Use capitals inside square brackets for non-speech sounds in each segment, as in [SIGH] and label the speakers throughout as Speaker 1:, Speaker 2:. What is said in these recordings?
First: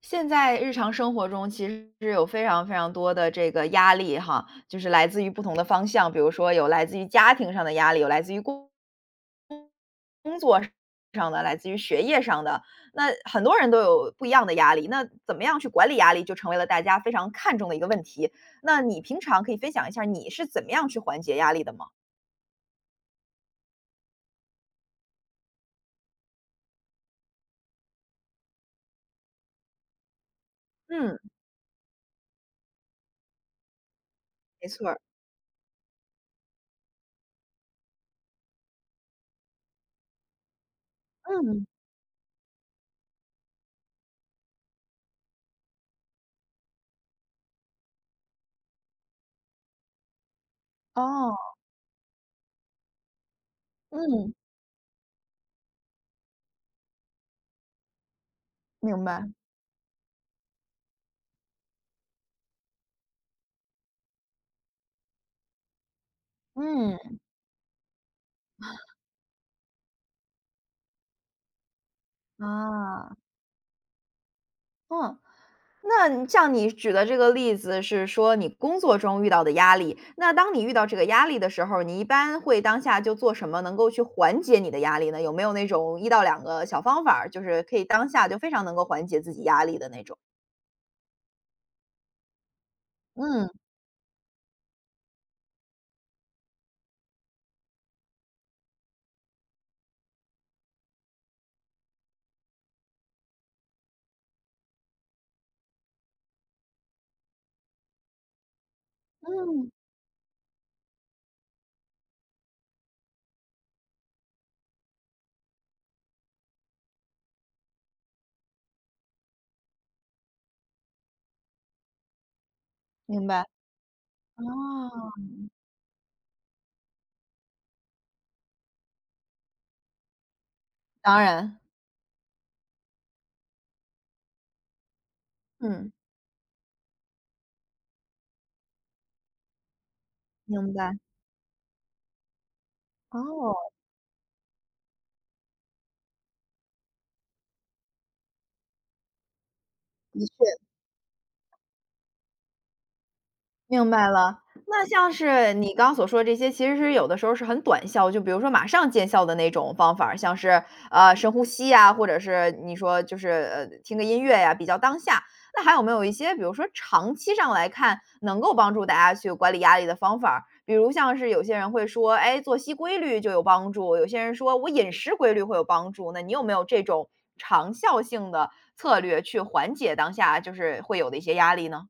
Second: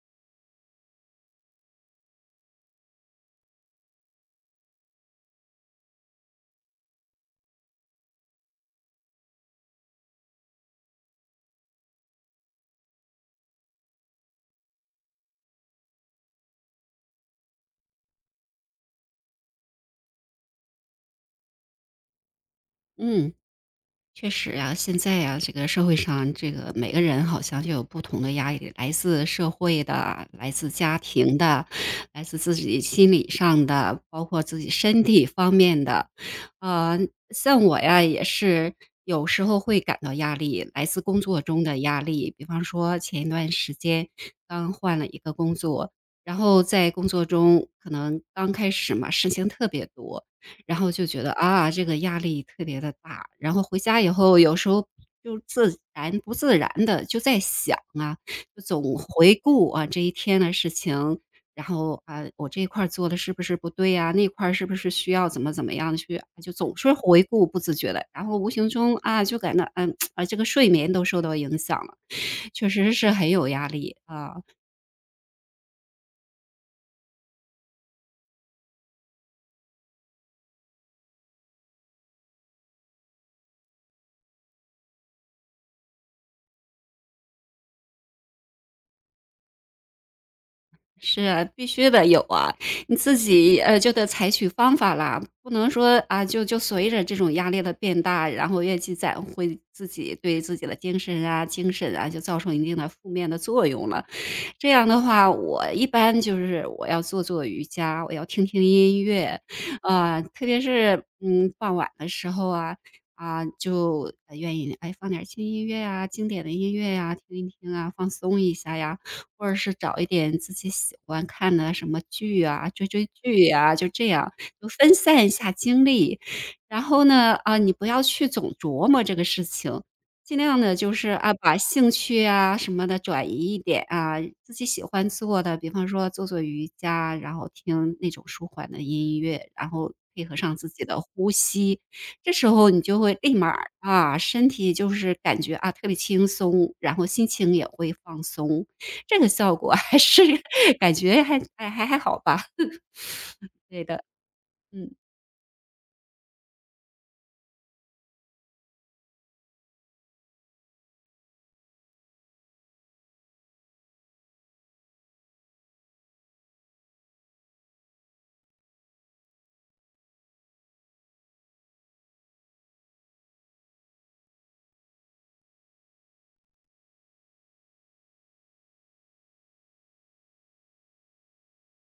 Speaker 1: 现在日常生活中其实是有非常非常多的这个压力哈，就是来自于不同的方向，比如说有来自于家庭上的压力，有来自于工作上的，来自于学业上的，那很多人都有不一样的压力，那怎么样去管理压力就成为了大家非常看重的一个问题。那你平常可以分享一下儿你是怎么样去缓解压力的吗？
Speaker 2: 嗯，确实呀，现在呀，这个社会上，这个每个人好像就有不同的压力，来自社会的，来自家
Speaker 1: 嗯，
Speaker 2: 庭的，来自自己心理上的，包括自
Speaker 1: 没
Speaker 2: 己
Speaker 1: 错儿，
Speaker 2: 身体方面的。呃，像我呀，也是有时候会感到压力，来自工作中
Speaker 1: 嗯，
Speaker 2: 的压力。比方说，前一段时间刚换了一个工作，然后在工作中可能刚开始嘛，事情特别多。然后就觉得，
Speaker 1: 哦，
Speaker 2: 啊，这个压力特别的大。然后回家以
Speaker 1: 嗯，
Speaker 2: 后，有时候就自然不自然的就在想啊，就总
Speaker 1: 明白，
Speaker 2: 回顾啊这一天的事情，然后，啊，我这一块儿做的是不是不对呀？那块儿是不是需要怎么怎么样去就总是
Speaker 1: 嗯，
Speaker 2: 回顾不自觉的。然后无形中，啊，就感到，这个睡眠都受到影响了，确实是
Speaker 1: 啊，
Speaker 2: 很有压力，啊。
Speaker 1: 嗯。那你像你举的这个例子是说你工作中遇到的压力，那当你遇到这个压力的时候，你一般会当下就做什么能够去缓解你的压力呢？有没有那种一到两个小方法儿，就是可以当下就非常能够缓解自己压力的那种？
Speaker 2: 是啊，必须得有啊，你自
Speaker 1: 嗯，
Speaker 2: 己就得采取方法啦，不能说啊就随着这种压力的变大，然后越积攒会自己对自己的精神啊就造成一定的负面的作用了。这样的话，我一般就是我要做做瑜伽，我要听听音乐，
Speaker 1: 嗯，
Speaker 2: 啊，特别是，嗯，傍晚的时候啊，啊，就，愿意，哎，放点轻音乐呀，经典的音乐呀，听一听啊，放松一下呀，或者是找一点自己喜欢看的什么剧啊，追追
Speaker 1: 明白。
Speaker 2: 剧呀，就这样，就分
Speaker 1: 哦，
Speaker 2: 散一下精力。然后呢，啊，你不要去总琢磨这个事情，尽量的就是，
Speaker 1: 当
Speaker 2: 啊，把
Speaker 1: 然，
Speaker 2: 兴趣啊什么的转移一点啊，自己喜欢做的，比方
Speaker 1: 嗯。
Speaker 2: 说做做瑜伽，然后听那种舒缓的音乐，然后配合上自
Speaker 1: 明
Speaker 2: 己
Speaker 1: 白，
Speaker 2: 的呼吸，这时候你就会立马
Speaker 1: 哦，
Speaker 2: 儿啊，身体就是感觉，啊，特别轻松，然后心情也会放松，这个效果还是
Speaker 1: 的
Speaker 2: [LAUGHS] 感觉还好吧，对
Speaker 1: 明
Speaker 2: 的，
Speaker 1: 白了。那
Speaker 2: 嗯。
Speaker 1: 像是你刚刚所说的这些，其实是有的时候是很短效，就比如说马上见效的那种方法儿像是深呼吸呀，或者是你说就是听个音乐呀，比较当下。那还有没有一些，比如说长期上来看，能够帮助大家去管理压力的方法儿比如像是有些人会说，哎，作息规律就有帮助；有些人说我饮食规律会有帮助。那你有没有这种长效性的策略去缓解当下就是会有的一些压力呢？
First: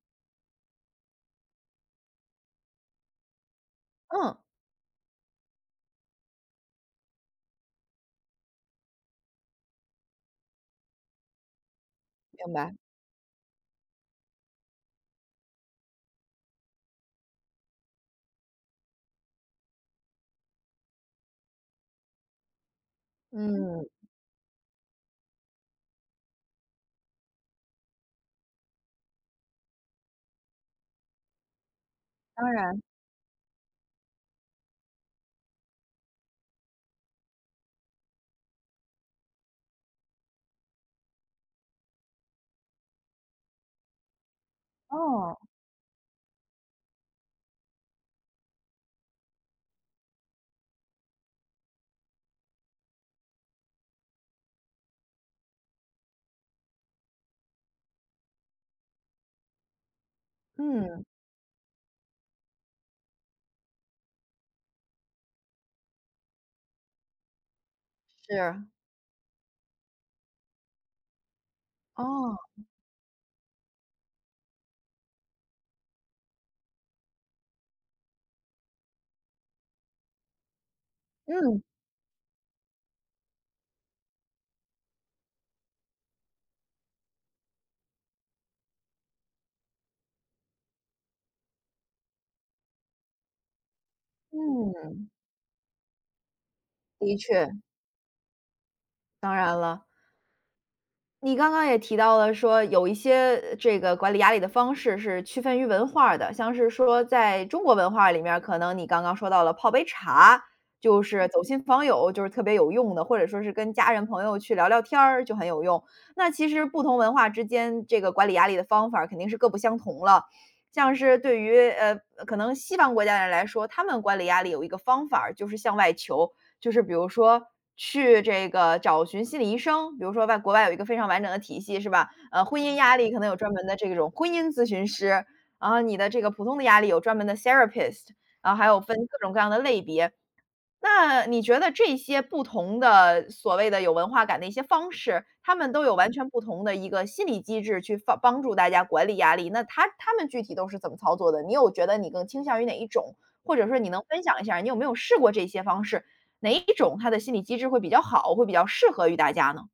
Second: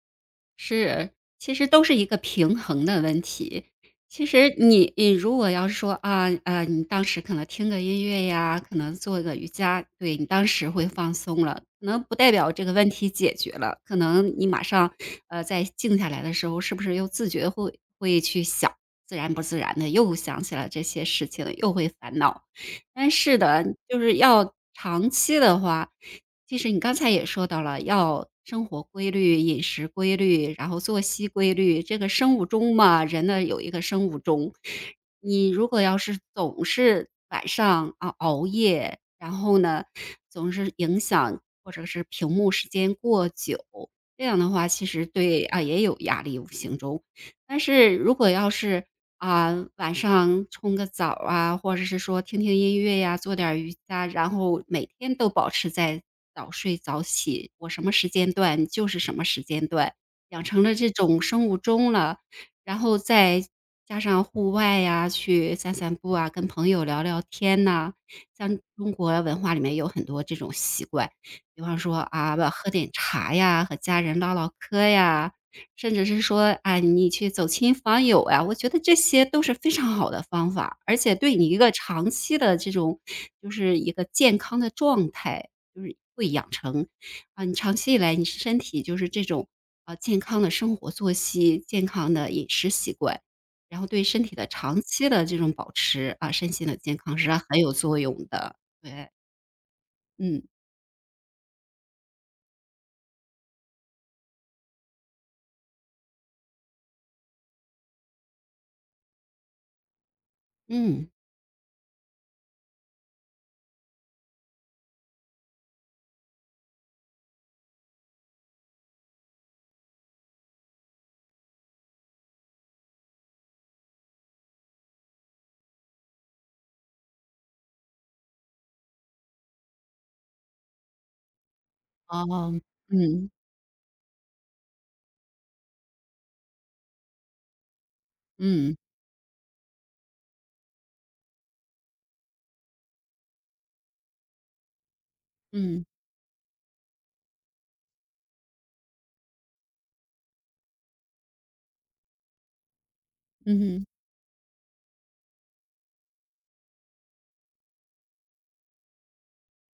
Speaker 2: 是，其实都是一个平衡的问题。其
Speaker 1: 嗯，
Speaker 2: 实你如果要是说啊，你当时可能听个音乐呀，可能做个瑜伽，对你当时会放松了，可能不代表
Speaker 1: 明
Speaker 2: 这个
Speaker 1: 白。
Speaker 2: 问题解决了。可能你马上在静下来的时候，是不是又自觉会去想，自然不自然的又想起了这些事情，又会烦恼。但是的，
Speaker 1: 嗯，
Speaker 2: 就是要长期的话。其实你刚才也说到了，要生活规律、饮食规律，然后作息规律，这个生
Speaker 1: 当
Speaker 2: 物钟
Speaker 1: 然，
Speaker 2: 嘛，人呢有一个生物钟。你如果要是总是晚上啊熬夜，然后呢总是影响或者是屏幕时间过久，这样的话其实
Speaker 1: 哦，
Speaker 2: 对啊也有压力无形中。但是如果要是啊，晚上冲个澡儿啊，或者是说听听音乐呀，做点儿瑜伽，然后每天都保持在早睡早起，我什么时间段就是什么时间段，养成了这
Speaker 1: 嗯，
Speaker 2: 种生物钟了。然后再加上户外呀，去散散步啊，跟朋友聊聊天呐，像
Speaker 1: 是，
Speaker 2: 中国文化里面有很多这种习惯，比方说啊，
Speaker 1: 哦，
Speaker 2: 不喝点茶呀，和家人唠唠嗑呀，甚至是说，哎，你去走亲访友呀，我觉得这些都是非常好的方法，而且对你一
Speaker 1: 嗯，
Speaker 2: 个长期的这种就是一个健康的状态，就是会养成啊，你长期以来你身体就是这种啊健康的生活作息、健康的饮食习惯，然后对身体的长
Speaker 1: 嗯，
Speaker 2: 期的这种保持啊，身心的健
Speaker 1: 的
Speaker 2: 康是
Speaker 1: 确，
Speaker 2: 很有作用的。对，
Speaker 1: 当然了。
Speaker 2: 嗯
Speaker 1: 你刚刚也提到了说，有一些这个管理压力的方式是区分于文化儿的，像是说在中国文化里面儿可能你刚刚说到了泡杯茶，就
Speaker 2: 嗯，
Speaker 1: 是走亲访友，就是特别有用的，或者说是跟家人朋友去聊聊天儿就很有用。那其实不同文化之间这个管理压力的方法儿肯定是各不相同了。像是对于可能西方国家的人来说，他们管理压力有一个方法儿就是向外求，就是比如说去这个找寻心理医生，比如说外国外有一个非常完整的体系，是吧？呃，
Speaker 2: 哦，
Speaker 1: 婚
Speaker 2: 嗯
Speaker 1: 姻压力可能
Speaker 2: 嗯
Speaker 1: 有专门的这种婚姻咨询师，然后你的这个普通的压力有专门的 therapist，然后还
Speaker 2: 嗯。
Speaker 1: 有分各种各样的类别。那你觉得这些不同的所谓的有文化感的一些方式，他们都
Speaker 2: 嗯
Speaker 1: 有完全不同的一个心理机制去放帮助大家管理压力，那他们具体都是怎么操作的？你有觉得你更倾向于哪一种？或者说你能分享一下儿你有没有试过这些方式，哪一种它的心理机制会比较好，会比较适合于大家呢？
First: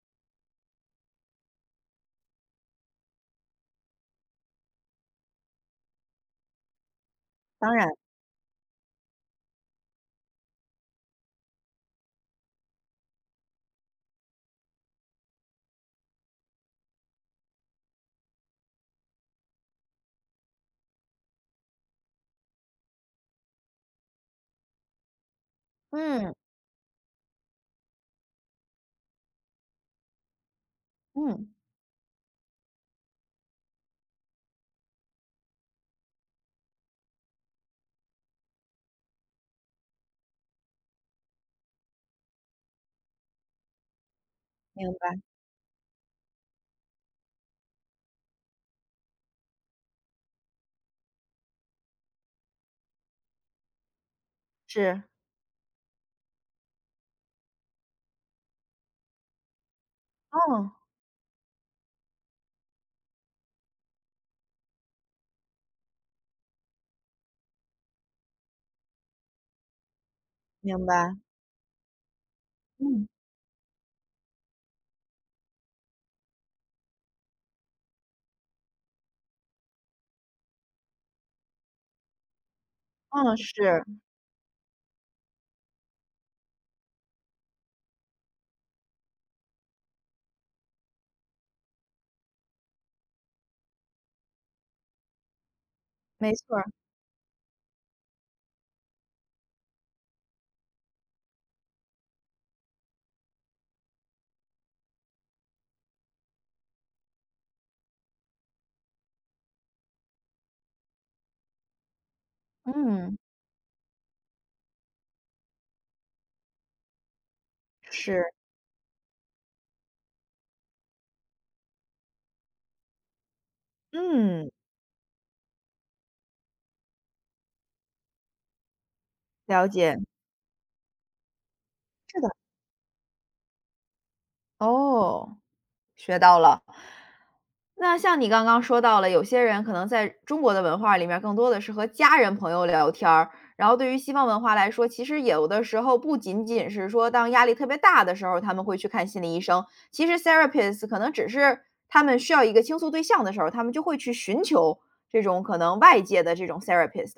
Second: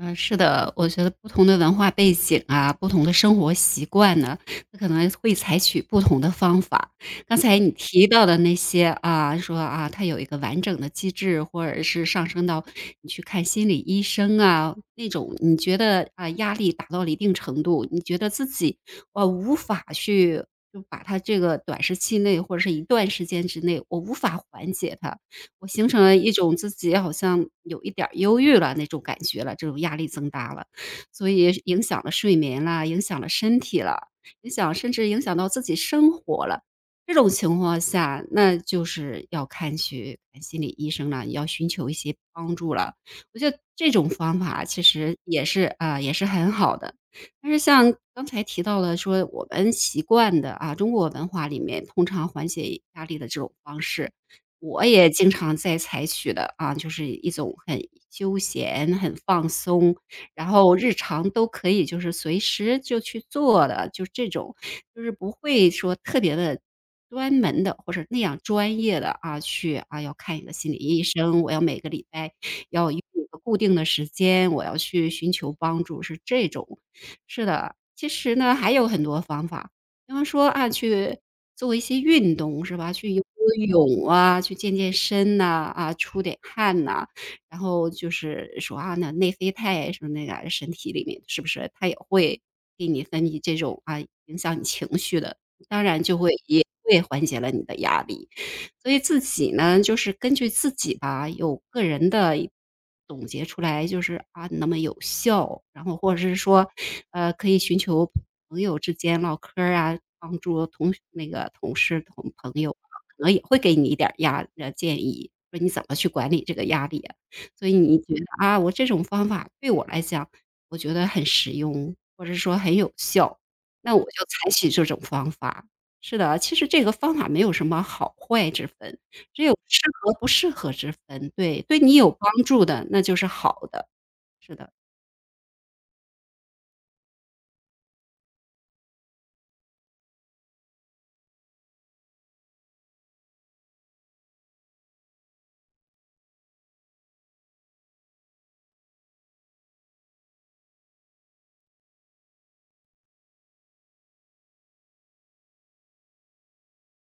Speaker 2: 嗯，是的，我觉得不同的文化背景啊，不同的生活习惯呢，它可能会采取不同的方法。刚才你
Speaker 1: 当然。
Speaker 2: 提到的那些啊，说啊，它有一个完整的机制，或者是上升到你去看心理医生啊，那种你觉得啊，压力达到了一定程度，你觉得自己我无法去就把它这个短时期内或者是一段时间之内，我无法缓解它，我形成了一
Speaker 1: 嗯，
Speaker 2: 种自己好像有一点儿忧郁了那种感觉了，这种压力增大了，所
Speaker 1: 嗯。
Speaker 2: 以影响了睡眠啦，影响了身体了，甚至影响到自己生活了。这种情况下，那就是去看心理医生了，要寻求一些帮助了。我觉得这种方法其
Speaker 1: 明
Speaker 2: 实
Speaker 1: 白。
Speaker 2: 也是啊，也是很好的。但是像刚才提到的说，我们习惯的啊，中国文化里面通常缓解压力的这种方式，我
Speaker 1: 是，
Speaker 2: 也经常在采取的啊，就是一种很休闲、很放松，然
Speaker 1: 嗯。
Speaker 2: 后日常都可以就是随时就去做的，就这种，就是不会说特别的专门的或者那样专业的啊，去啊，要看一个心理
Speaker 1: 明
Speaker 2: 医
Speaker 1: 白。
Speaker 2: 生，我要每个礼拜要有一
Speaker 1: 嗯，
Speaker 2: 个固定的时间，我要去寻求帮助，是这种。是的，其实呢，还有很多方法，比方说啊，去做一些运动是吧？去游
Speaker 1: 嗯，
Speaker 2: 游
Speaker 1: 是，
Speaker 2: 泳啊，去健健身呐，啊，出点汗呐。然后就是说啊，那内啡肽什么那个啊身体里面是不是它也会给你分泌这种啊，影响你情绪的，当然就
Speaker 1: 没
Speaker 2: 会
Speaker 1: 错儿，
Speaker 2: 也会缓解了你的压力。所以自己呢，就是根据自己吧，有个人的一总结出来，就是啊，那么有效，然后或者是说，可以寻求朋友之间唠嗑儿啊，帮助同那个同事同朋友啊，
Speaker 1: 嗯。
Speaker 2: 可能也会给你一点儿建议，说你怎么去管理这个压力啊。所以你觉
Speaker 1: 是。
Speaker 2: 得啊，我这种方法对我来讲，我觉得很实用，或者说很有效，那我就
Speaker 1: 嗯，
Speaker 2: 采取这种方法。是的，其实这个方法没有什么好坏之分，只有
Speaker 1: 了
Speaker 2: 适
Speaker 1: 解。
Speaker 2: 合不适合之分。对，对你有
Speaker 1: 是的。
Speaker 2: 帮助的，那就是好的。是的，
Speaker 1: 哦。学到了。那像你刚刚说到了，有些人可能在中国的文化里面，更多的是和家人朋友聊天儿。然后对于西方文化来说，其实有的时候不仅仅是说，当压力特别大的时候，他们会去看心理医生。其实 therapist 可能只是他们需要一个倾诉对象的时候，他们就会去寻求这种可能外界的这种 therapist。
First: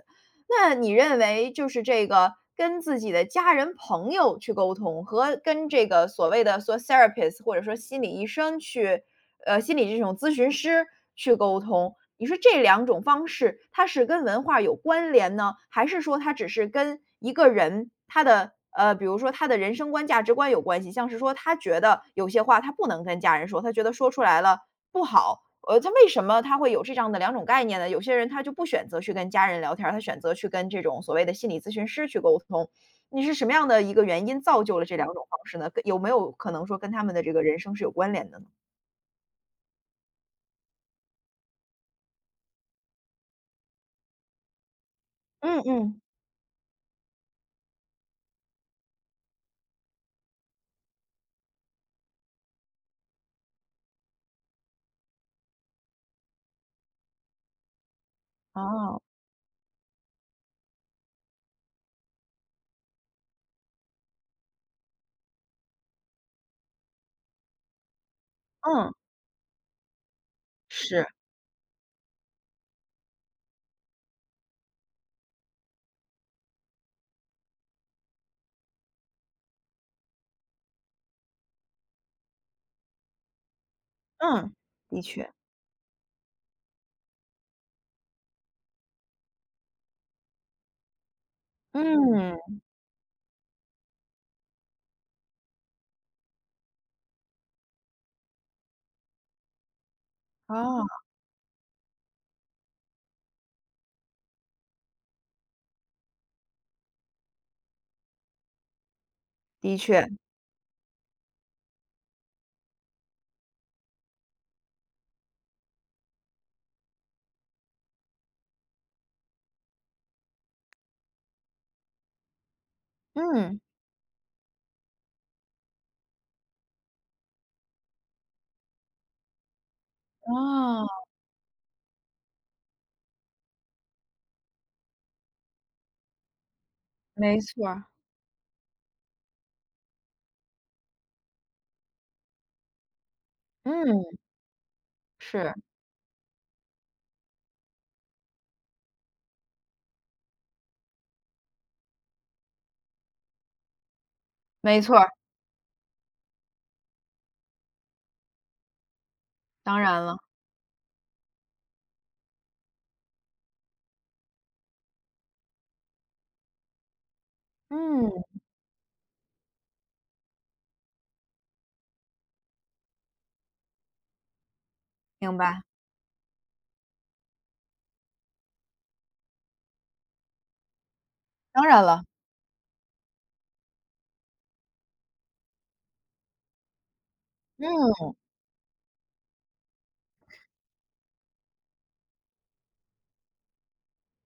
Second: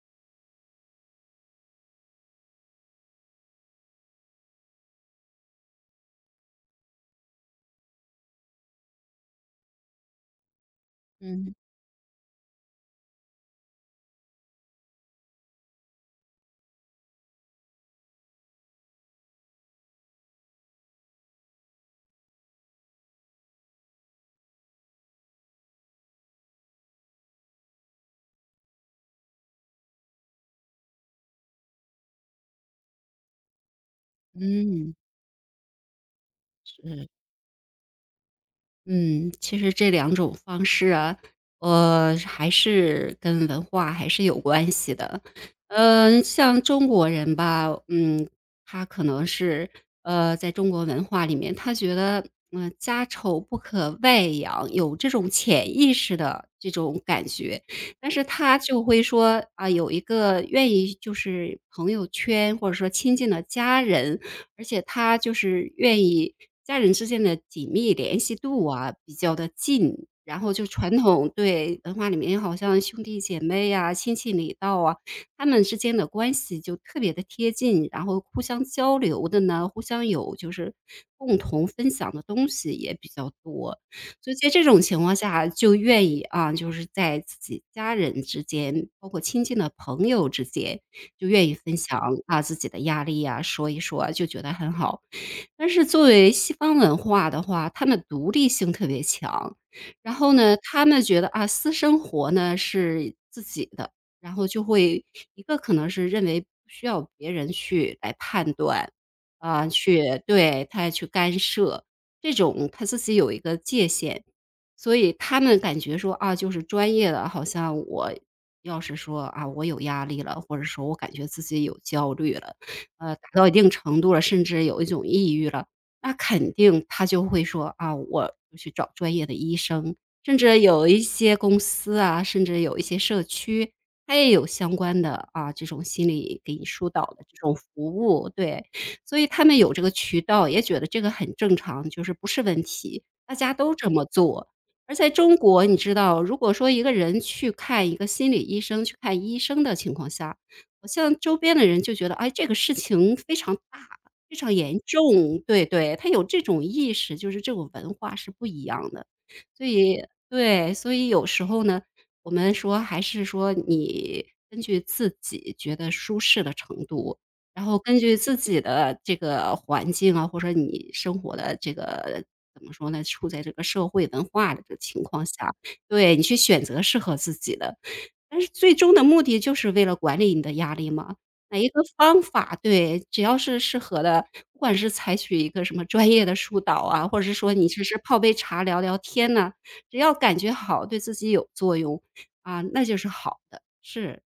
Speaker 1: 那你认为就是这个跟自己的家人朋友去沟通，和跟这个所谓的说 therapist 或者说心理医生去心理这种咨询师去
Speaker 2: 嗯
Speaker 1: 沟通。你说这两种方式，它是跟文化有关联呢，还是说它只是跟一个人他的比如说他的人生观、价值观有关系？像是说他觉得有些话他不能跟家人说，他觉得说出来了不好。他为什么他会有这样的两种概念呢？有些人他就不选择去跟家人聊天儿，他选择去跟这种所谓的心理咨询师去沟通。你是什么样的一个原因造就了
Speaker 2: 嗯，
Speaker 1: 这两种方式呢？跟有没有可能说跟他
Speaker 2: 是。
Speaker 1: 们的这个人生是有关联的呢？
Speaker 2: 嗯，其实这两种方式啊，还是跟文化还是有关系的。
Speaker 1: 嗯嗯。
Speaker 2: 嗯，像中国人吧，嗯，他可能是，在中国文化里面，他觉得，家丑不可外扬，有这种潜意识的这种感觉。但是他就
Speaker 1: 哦，
Speaker 2: 会说啊、有一个愿意就是朋友圈或者说亲近的家人，而且他就是愿意家人之间的紧密联系度
Speaker 1: 嗯，
Speaker 2: 啊比较的近，然后就传
Speaker 1: 是，
Speaker 2: 统对，文化里面好像兄弟姐妹呀、亲戚里道啊，他们之间的关系就特别的贴近，然后互相交流的呢，互相有就是共同分享的东西也比较多。所以在
Speaker 1: 嗯，
Speaker 2: 这种情
Speaker 1: 的
Speaker 2: 况
Speaker 1: 确，
Speaker 2: 下就愿意啊，就是在自己家人之间，包括亲近的朋友之间就愿意分享
Speaker 1: 嗯，
Speaker 2: 啊自己的压力呀，说一说啊就觉得很好。但是作为西方文化的话，他们独立性特别强，然后呢，
Speaker 1: 哦，
Speaker 2: 他们觉得啊，私生活呢是自己的，然后就会一个可能是认为不需要别人去来判断，啊，
Speaker 1: 的
Speaker 2: 去
Speaker 1: 确，
Speaker 2: 对他去干涉，这种他自己有一个界限。所以他们感觉说啊，就是专业的，好像我要是说啊，我有压力了，或者说我感觉自己有焦虑了，达到一
Speaker 1: 嗯，
Speaker 2: 定程度了，甚至有一种抑郁了，那肯定他就会说啊，我就去找专业的医生，甚至有一
Speaker 1: 哦，
Speaker 2: 些公司啊，甚至有一些社区，它也有相关的啊这种心理给你疏导的这
Speaker 1: 没
Speaker 2: 种
Speaker 1: 错
Speaker 2: 服
Speaker 1: 儿
Speaker 2: 务，对，所以他们有这个渠道，也觉得这个很正常，就是不是问题，大家都这
Speaker 1: 嗯，
Speaker 2: 么做。而在中
Speaker 1: 是，
Speaker 2: 国，你知道，如果说一个人去看一个心理医生，去看医生的情况下，好像周边的人就觉得，哎，这个事情非常大，非常严
Speaker 1: 没错儿
Speaker 2: 重，对对，他有这种意识，就是这种文化是不一样的。所
Speaker 1: 当然
Speaker 2: 以
Speaker 1: 了，
Speaker 2: 对，所以有时候呢，我们说还是说你根据自己觉得舒适的程度，然后根据
Speaker 1: 嗯，
Speaker 2: 自己的这个环境啊，或者你生活的这个怎么说呢，处在这个社会文化的这个情况
Speaker 1: 明
Speaker 2: 下，
Speaker 1: 白，
Speaker 2: 对，你去选择适合自己的。但是最终的目的就是为了管理你的压力嘛，
Speaker 1: 当
Speaker 2: 每一个
Speaker 1: 然了，
Speaker 2: 方法对，只要是适合的，不管是采取一个什么专业的疏导啊，或者是说你只是
Speaker 1: 嗯。
Speaker 2: 泡杯茶聊聊天呐，只要感觉好，对自己有作用，啊，那就是好的。是，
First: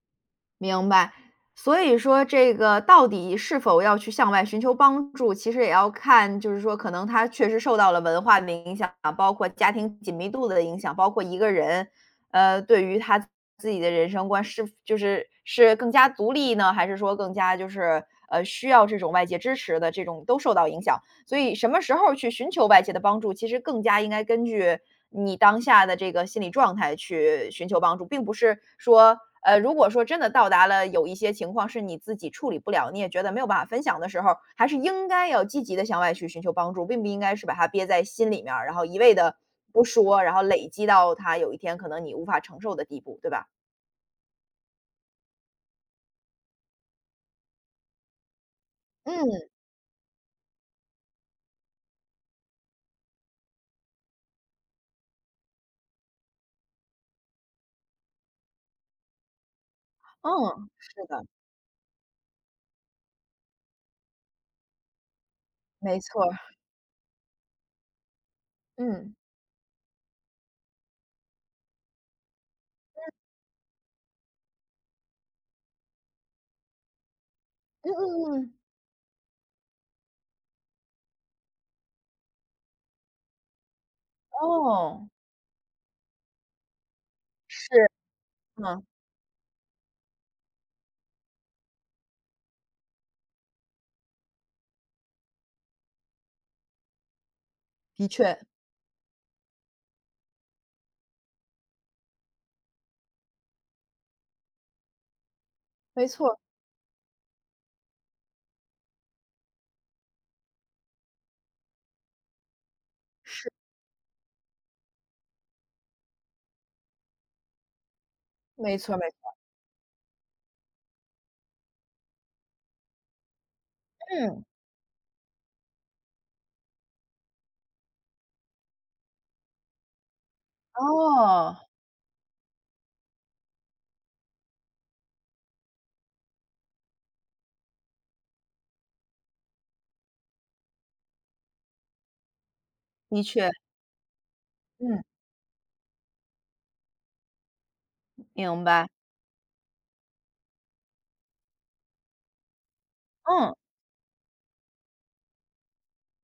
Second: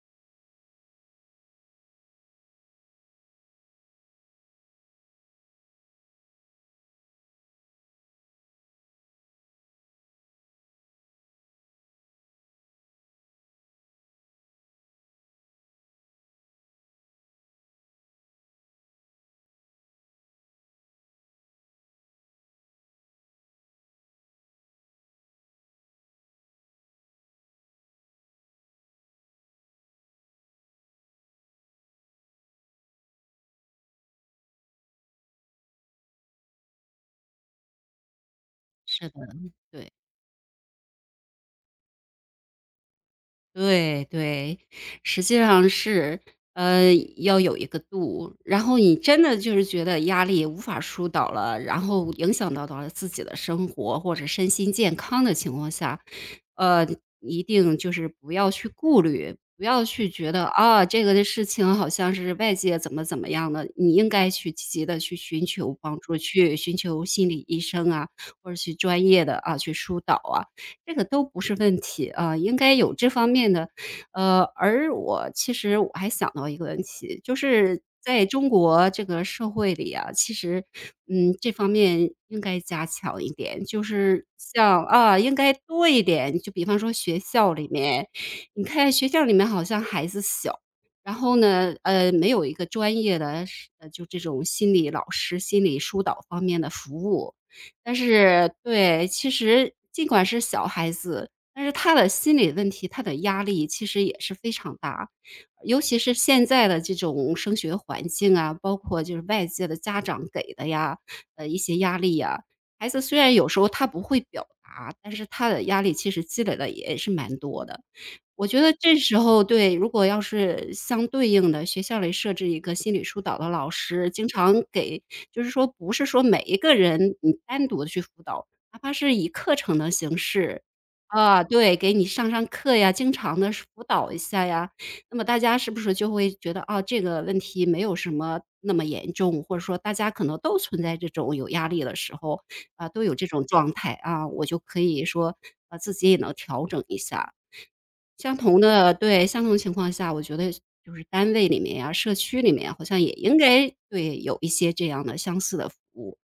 Speaker 1: 明白，所以说这个到底是否要去向外寻求帮助，其实也要看，就是说可能他确实受到了文化的影响，包括家庭紧密度的影响，包括一个人，对于他自己的人生观是是更加独立呢，还是说更加就是需要这种外界支持的这种都受到影响。所以什么时候去寻求外界的帮助，其实更加应该根据你当下的这个心理状态去寻求帮助，并不是说，如果说真的到达了有一些情况是你自己处理不了，你也觉得没有办法分享的时候，还是应该要积极的向外去寻求帮助，并不应该是把它憋在心里面儿，然后一
Speaker 2: 是
Speaker 1: 味
Speaker 2: 的，
Speaker 1: 的不
Speaker 2: 对。
Speaker 1: 说，然后累积到它有一天可能你无法承受的地步，对吧？
Speaker 2: 对对，实际上是，要有一个度。然后你
Speaker 1: 嗯
Speaker 2: 真的就是觉得压力无法疏导了，然后影响到了自己的生活或者身心健康的情况下，呃，一定就是不要去顾虑，不要去觉得
Speaker 1: 嗯，
Speaker 2: 啊，
Speaker 1: 是
Speaker 2: 这个的
Speaker 1: 的，
Speaker 2: 事情好像是外界怎么怎么样的，你应该去积极的去寻求帮
Speaker 1: 没
Speaker 2: 助，
Speaker 1: 错儿，
Speaker 2: 去寻求心理医生啊，或者去专
Speaker 1: 嗯
Speaker 2: 业的啊去疏导啊。这个都不是问题啊，呃应该有这方面的。而我其实还想到一个问题，就是
Speaker 1: 嗯
Speaker 2: 在
Speaker 1: 嗯
Speaker 2: 中
Speaker 1: 嗯，
Speaker 2: 国这个社会里啊，其实，嗯，这方面应该加强一点，就是像
Speaker 1: 哦，
Speaker 2: 啊，应该多一点。就比方说学校
Speaker 1: 是，
Speaker 2: 里面，你
Speaker 1: 嗯，
Speaker 2: 看学校里面好像孩子小，然后呢，没有一个专业的就这种心理老师、心理疏导方面的服务。但
Speaker 1: 的确，
Speaker 2: 是对，其实尽管是小孩子，但是他的心理问题，他的压力其实也是非常大。尤其
Speaker 1: 没
Speaker 2: 是
Speaker 1: 错。
Speaker 2: 现在的这种升学环境啊，包括就是外界的家长给的呀，一些压力呀，孩子虽然有时候他不会表达，但是他的压力其实积累的也是蛮多的。我觉得
Speaker 1: 没错
Speaker 2: 这
Speaker 1: 没
Speaker 2: 时
Speaker 1: 错，
Speaker 2: 候对，如果要是相对应的学校里设置一个心理疏导的老师，经
Speaker 1: 嗯，
Speaker 2: 常给就是说不是说每一个人你单独的去辅导，哪怕是以课程的形式，啊，
Speaker 1: 哦，
Speaker 2: 对，给你上上课呀，经常的辅导一下呀，那么大家是不是就会觉得，啊，这个问题没有什么那么严重，或者说大家可能都存在这种有压力的时候，啊，都有
Speaker 1: 的
Speaker 2: 这种
Speaker 1: 确，
Speaker 2: 状态，啊，我就可
Speaker 1: 嗯，
Speaker 2: 以说，啊，自己也能调整一下。相同
Speaker 1: 明白，
Speaker 2: 的对，相同情况下，我觉得就是单位里面呀、社区里面，好像也应
Speaker 1: 嗯，
Speaker 2: 该对有一些这样的相似的服务。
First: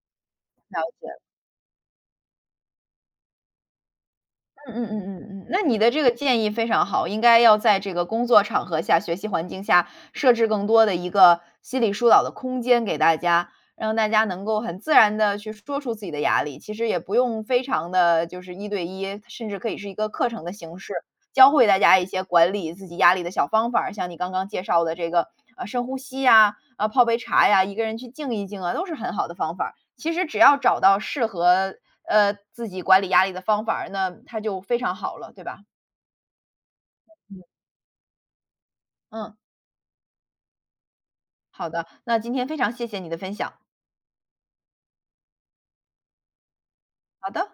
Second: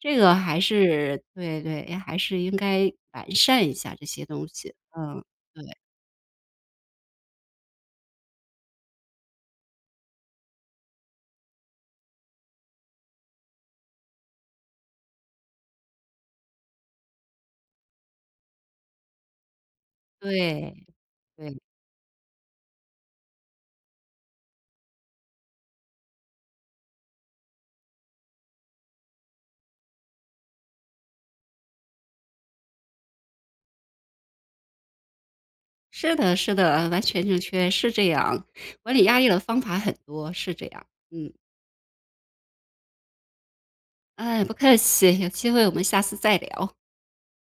Speaker 2: 这个还
Speaker 1: 了解。
Speaker 2: 是对对，还是应该完善一下这些东
Speaker 1: 嗯
Speaker 2: 西。
Speaker 1: 嗯嗯嗯
Speaker 2: 嗯，
Speaker 1: 嗯，嗯那
Speaker 2: 对
Speaker 1: 你的这个建议非常好，应该要在这个工作场合下、学习环境下设置更多的一个心理疏导的空间给大家，让大家能够很自然的去说出自己的压力。其实也不用非常的就是一对一，甚至可以是一个课程的形
Speaker 2: 对
Speaker 1: 式，教
Speaker 2: 对，
Speaker 1: 会大家一些管理自己压力的小方法儿。像你刚刚介绍的这个，深呼吸呀，啊，泡杯茶呀，一个人去静一静啊，都是很好的方法儿。其实只要找到适合自己管理压力的方法儿，那它就非常好了，对吧？
Speaker 2: 是的是的，完全正确，是这样。管理压力
Speaker 1: 嗯，
Speaker 2: 的方法很多，是这样。嗯，
Speaker 1: 好的，那今天非常谢谢你的分享。
Speaker 2: 哎，不客气，有机会我们下次再聊。
Speaker 1: 好的。